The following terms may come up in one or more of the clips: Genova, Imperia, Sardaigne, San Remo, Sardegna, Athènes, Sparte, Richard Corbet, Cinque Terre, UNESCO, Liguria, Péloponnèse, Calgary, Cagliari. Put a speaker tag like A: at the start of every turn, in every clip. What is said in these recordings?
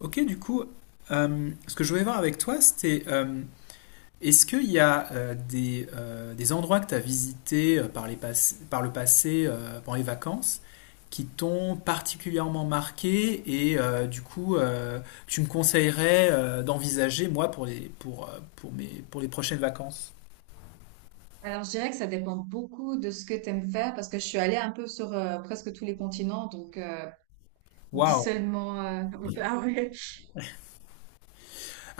A: Ok, du coup, ce que je voulais voir avec toi, c'était est-ce qu'il y a des endroits que tu as visités par le passé pendant les vacances qui t'ont particulièrement marqué et tu me conseillerais d'envisager moi pour les, pour mes, pour les prochaines vacances?
B: Alors, je dirais que ça dépend beaucoup de ce que tu aimes faire parce que je suis allée un peu sur presque tous les continents, dis
A: Waouh!
B: seulement. Ah ouais.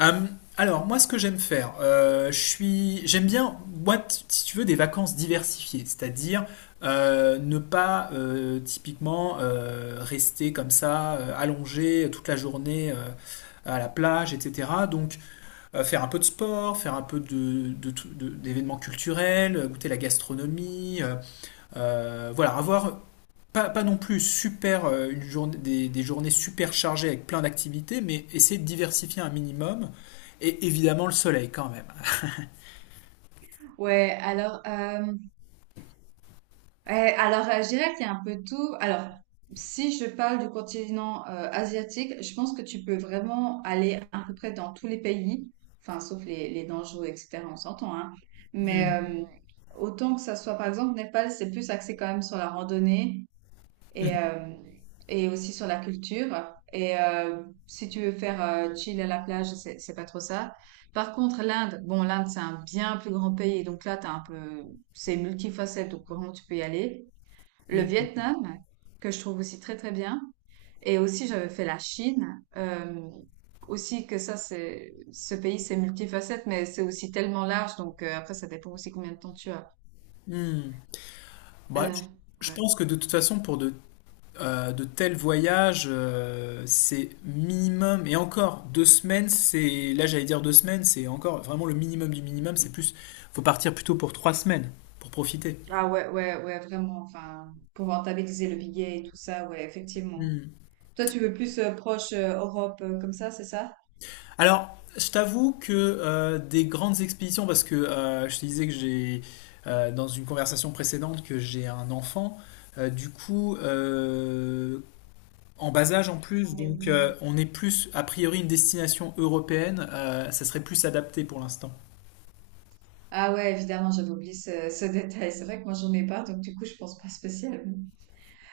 A: Euh, alors, moi, ce que j'aime faire, j'aime bien, moi, si tu veux, des vacances diversifiées, c'est-à-dire ne pas typiquement rester comme ça, allongé toute la journée à la plage, etc. Donc, faire un peu de sport, faire un peu d'événements culturels, goûter la gastronomie, voilà, avoir pas non plus super, euh, des journées super chargées avec plein d'activités, mais essayer de diversifier un minimum. Et évidemment, le soleil quand même.
B: Ouais, alors, euh, je dirais qu'il y a un peu tout. Alors, si je parle du continent asiatique, je pense que tu peux vraiment aller à peu près dans tous les pays, enfin, sauf les dangereux, etc., on s'entend, hein. Mais
A: Mm,
B: euh, Autant que ça soit, par exemple, Népal, c'est plus axé quand même sur la randonnée et,
A: mm,
B: euh, et aussi sur la culture. Et si tu veux faire chill à la plage, c'est pas trop ça. Par contre, l'Inde, bon, l'Inde, c'est un bien plus grand pays, donc là, c'est multifacette, donc vraiment, tu peux y aller. Le
A: mm,
B: Vietnam, que je trouve aussi très, très bien. Et aussi, j'avais fait la Chine. C'est ce pays, c'est multifacette, mais c'est aussi tellement large. Après, ça dépend aussi combien de temps tu as.
A: mm. Bah,
B: Euh,
A: je
B: ouais.
A: pense que de toute façon, de tels voyages, c'est minimum, et encore, 2 semaines, c'est, là j'allais dire 2 semaines, c'est encore vraiment le minimum du minimum, faut partir plutôt pour 3 semaines, pour profiter.
B: Ah ouais, ouais, ouais, vraiment. Enfin, pour rentabiliser le billet et tout ça, ouais, effectivement. Toi, tu veux plus proche Europe comme ça, c'est ça?
A: Alors, je t'avoue que des grandes expéditions, parce que je te disais que j'ai, dans une conversation précédente, que j'ai un enfant, euh, du coup, euh, en bas âge en
B: Ah
A: plus,
B: mais
A: donc
B: oui.
A: on est plus, a priori, une destination européenne, ça serait plus adapté pour l'instant.
B: Ah ouais, évidemment, j'avais oublié ce détail. C'est vrai que moi, j'en ai pas, donc du coup, je pense pas spécialement.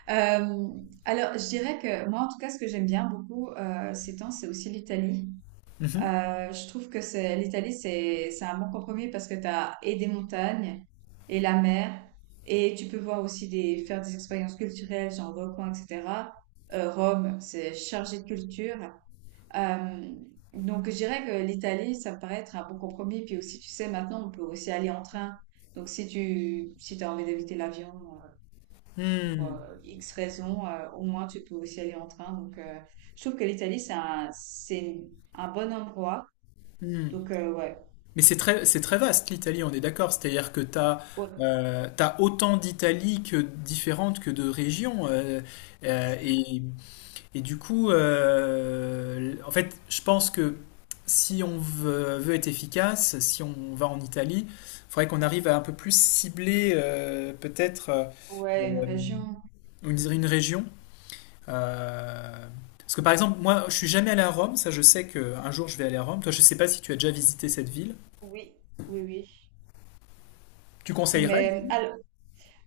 B: Euh, alors, je dirais que moi, en tout cas, ce que j'aime bien beaucoup ces temps, c'est aussi l'Italie.
A: Mhm.
B: Je trouve que c'est un bon compromis parce que tu as et des montagnes et la mer et tu peux voir aussi des faire des expériences culturelles, genre volcans, etc. Rome, c'est chargé de culture. Euh, donc je dirais que l'Italie, ça me paraît être un bon compromis. Puis aussi, tu sais, maintenant, on peut aussi aller en train. Donc si t'as envie d'éviter l'avion euh, pour
A: Hmm,
B: X raisons, au moins tu peux aussi aller en train. Je trouve que l'Italie, c'est un bon endroit.
A: hmm.
B: Donc, ouais.
A: Mais c'est très vaste l'Italie, on est d'accord. C'est-à-dire que tu as,
B: Ouais.
A: autant d'Italie que différentes que de régions. Euh, et Et du coup, en fait, je pense que si on veut être efficace, si on va en Italie, il faudrait qu'on arrive à un peu plus cibler peut-être
B: Ouais, une région.
A: on dirait une région. Euh, Parce que par exemple, moi, je suis jamais allé à Rome. Ça, je sais qu'un jour, je vais aller à Rome. Toi, je ne sais pas si tu as déjà visité cette ville.
B: Oui. Oui, oui.
A: Tu conseillerais?
B: Mais alors,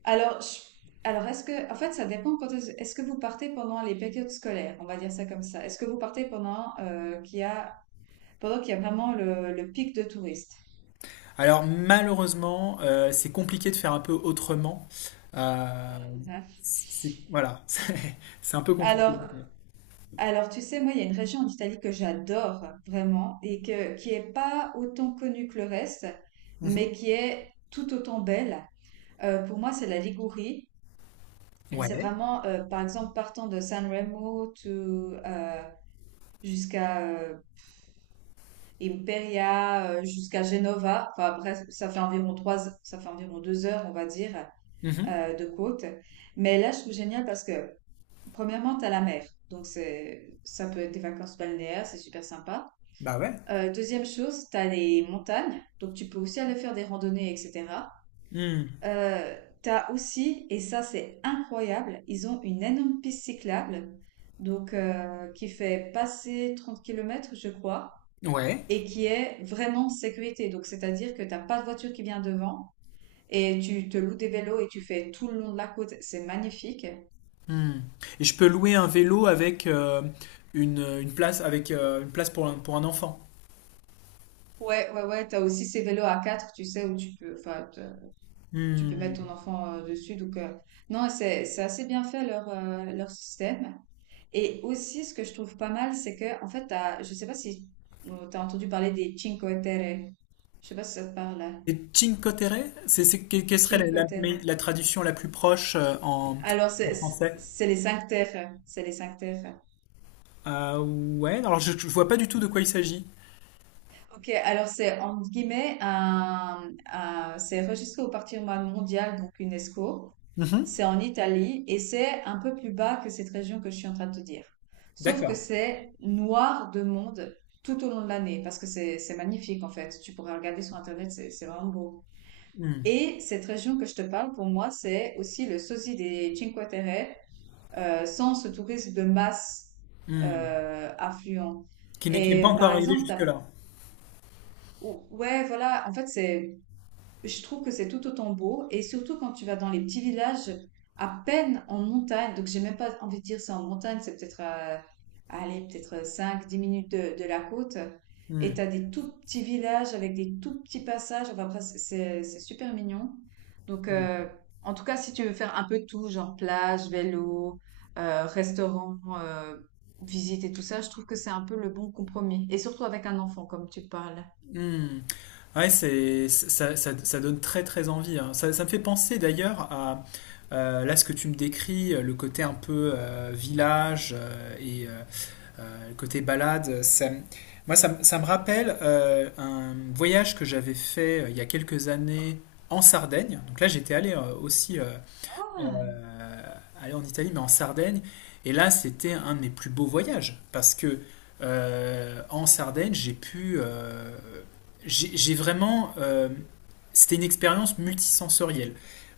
B: alors, je- alors est-ce que, en fait, ça dépend quand est-ce que vous partez pendant les périodes scolaires, on va dire ça comme ça. Est-ce que vous partez pendant qu'il y a vraiment le pic de touristes?
A: Alors, malheureusement, c'est compliqué de faire un peu autrement. Euh,
B: Hein.
A: voilà, c'est un peu compliqué.
B: Alors, alors, tu sais, moi, il y a une région en Italie que j'adore vraiment et que, qui est pas autant connue que le reste,
A: Mhm.
B: mais qui est tout autant belle. Pour moi, c'est la Ligurie. Et c'est
A: Ouais.
B: vraiment, par exemple, partant de San Remo to, euh, jusqu'à Imperia, jusqu'à Genova. Enfin, bref, ça fait environ deux heures, on va dire,
A: Mhm.
B: de côte. Mais là, je trouve génial parce que, premièrement, t'as la mer. Donc, ça peut être des vacances balnéaires, c'est super sympa.
A: Bah ouais.
B: Deuxième chose, t'as les montagnes. Donc, tu peux aussi aller faire des randonnées, etc.
A: Hmm.
B: Euh, T'as aussi, et ça c'est incroyable, ils ont une énorme piste cyclable, qui fait passer 30 kilomètres je crois,
A: Ouais.
B: et qui est vraiment en sécurité. Donc c'est-à-dire que t'as pas de voiture qui vient devant, et tu te loues des vélos et tu fais tout le long de la côte, c'est magnifique.
A: Hmm. Et je peux louer un vélo avec une place avec une place pour un enfant.
B: Ouais, ouais, ouais, t'as aussi ces vélos à 4 tu sais, où tu peux, tu peux
A: Hmm.
B: mettre ton enfant dessus. Donc, non, c'est assez bien fait leur, leur système. Et aussi, ce que je trouve pas mal, c'est que, en fait, je sais pas si tu as entendu parler des Cinque Terre. Je sais pas si ça te parle, là.
A: Et Cinque Terre, quelle serait
B: Cinque Terre.
A: la traduction la plus proche euh, en,
B: Alors,
A: en
B: c'est
A: français?
B: c'est les cinq terres. C'est les cinq terres.
A: Euh, ouais. Alors je vois pas du tout de quoi il s'agit.
B: Ok, alors c'est, entre guillemets, c'est registré au patrimoine mondial, donc UNESCO.
A: Mhm.
B: C'est en Italie et c'est un peu plus bas que cette région que je suis en train de te dire. Sauf que
A: D'accord.
B: c'est noir de monde tout au long de l'année parce que c'est magnifique en fait. Tu pourrais regarder sur Internet, c'est vraiment beau.
A: Hmm.
B: Et cette région que je te parle, pour moi, c'est aussi le sosie des Cinque Terre, sans ce tourisme de masse
A: Hmm.
B: affluent.
A: Qui n'est
B: Et
A: pas
B: par
A: encore arrivé
B: exemple,
A: jusque-là.
B: ouais, voilà, en fait, c'est je trouve que c'est tout autant beau. Et surtout quand tu vas dans les petits villages, à peine en montagne, donc j'ai même pas envie de dire c'est en montagne, à aller peut-être cinq dix minutes de la côte.
A: Hmm.
B: Et tu as des tout petits villages avec des tout petits passages. Enfin, après, c'est super mignon. Donc, en tout cas, si tu veux faire un peu tout, genre plage, vélo, restaurant, visite et tout ça, je trouve que c'est un peu le bon compromis. Et surtout avec un enfant, comme tu parles.
A: Hmm. Ouais, ça donne très très envie, hein. Ça me fait penser d'ailleurs à là ce que tu me décris, le côté un peu village le côté balade. Ça, me- moi, ça, me Ça me rappelle un voyage que j'avais fait il y a quelques années en Sardaigne. Donc là, j'étais allé aussi euh,
B: Ah.
A: aller en Italie, mais en Sardaigne. Et là, c'était un de mes plus beaux voyages parce que en Sardaigne, j'ai pu, j'ai vraiment, c'était une expérience multisensorielle.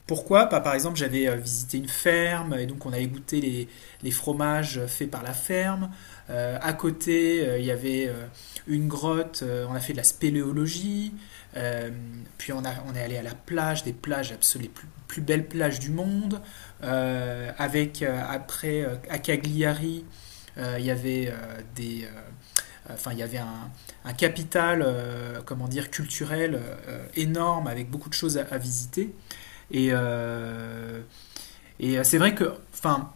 A: Pourquoi? Bah, par exemple, j'avais visité une ferme et donc on allait goûter les fromages faits par la ferme. À côté, il y avait une grotte, on a fait de la spéléologie. Euh, puis on est allé à la plage, des plages absolument plus belles plages du monde. Avec après À Cagliari, il y avait des, enfin il y avait un capital, comment dire, culturel énorme avec beaucoup de choses à visiter. Et, euh, et c'est vrai que, enfin,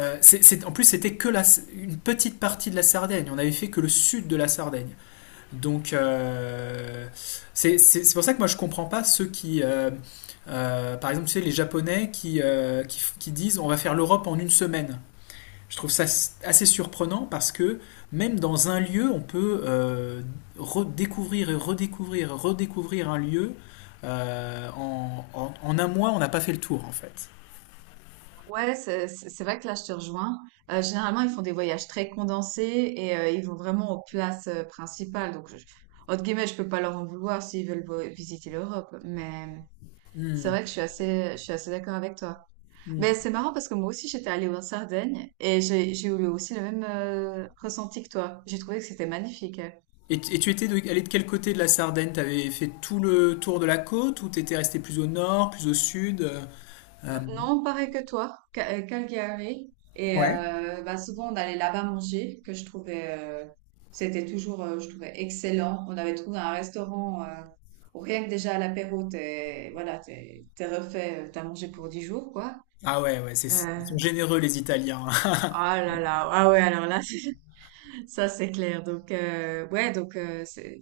A: en plus c'était une petite partie de la Sardaigne. On avait fait que le sud de la Sardaigne. Donc, c'est pour ça que moi je comprends pas ceux qui, par exemple, tu sais, les Japonais qui disent on va faire l'Europe en une semaine. Je trouve ça assez surprenant parce que même dans un lieu, on peut redécouvrir un lieu. En un mois, on n'a pas fait le tour en fait.
B: Ouais, c'est vrai que là, je te rejoins. Généralement, ils font des voyages très condensés et ils vont vraiment aux places principales. Donc, entre guillemets, je peux pas leur en vouloir s'ils veulent visiter l'Europe. Mais c'est
A: Hmm.
B: vrai que je suis assez d'accord avec toi. Mais c'est marrant parce que moi aussi, j'étais allée en Sardaigne et j'ai eu aussi le même ressenti que toi. J'ai trouvé que c'était magnifique. Hein.
A: Et et tu étais allé de quel côté de la Sardaigne? T'avais fait tout le tour de la côte ou t'étais resté plus au nord, plus au sud? Euh,
B: Non, pareil que toi, Calgary. Et
A: Ouais.
B: bah, souvent, on allait là-bas manger, c'était toujours, je trouvais excellent. On avait trouvé un restaurant où rien que déjà à l'apéro, t'es refait, t'as mangé pour 10 jours, quoi.
A: Ah ouais, ouais,
B: Euh,
A: ils sont généreux les Italiens.
B: ah là là, ah ouais, alors là, ça c'est clair. Donc, ouais,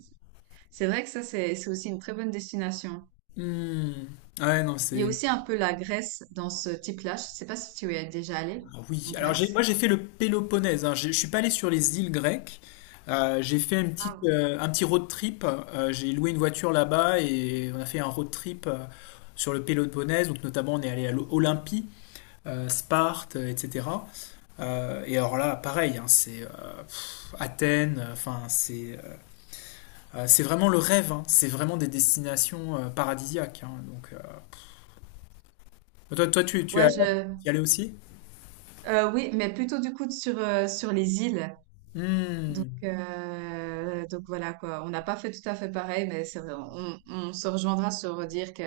B: c'est vrai que ça, c'est aussi une très bonne destination.
A: Hmm. Ouais, non,
B: Il y a aussi un peu la Grèce dans ce type-là. Je sais pas si tu y es déjà allé
A: ah
B: en
A: oui, alors moi
B: Grèce.
A: j'ai fait le Péloponnèse, hein. Je suis pas allé sur les îles grecques. J'ai fait une petite, un petit road trip. J'ai loué une voiture là-bas et on a fait un road trip sur le Péloponnèse, donc notamment on est allé à l'Olympie, Sparte, etc. Et alors là, pareil, hein, Athènes, c'est vraiment le rêve, hein. C'est vraiment des destinations paradisiaques, hein. Bah, Toi, toi, tu
B: Ouais,
A: as,
B: je,
A: tu y allais aussi?
B: oui, mais plutôt du coup sur, sur les îles.
A: Hmm,
B: Donc voilà quoi. On n'a pas fait tout à fait pareil, mais c'est vrai, on se rejoindra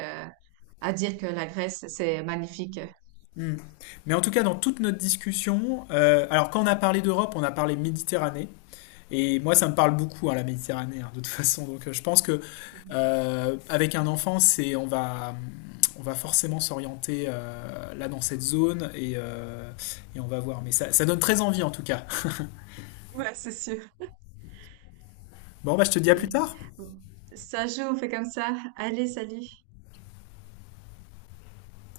B: à dire que la Grèce, c'est magnifique.
A: hmm. Mais en tout cas, dans toute notre discussion, alors quand on a parlé d'Europe, on a parlé Méditerranée. Et moi, ça me parle beaucoup, hein, la Méditerranée, hein, de toute façon. Donc, je pense que avec un enfant, c'est on va forcément s'orienter là dans cette zone et on va voir. Mais ça donne très envie en tout cas.
B: Ouais, c'est sûr.
A: Bon, bah, je te dis à
B: Ok.
A: plus tard.
B: Bon. Ça joue, on fait comme ça. Allez, salut.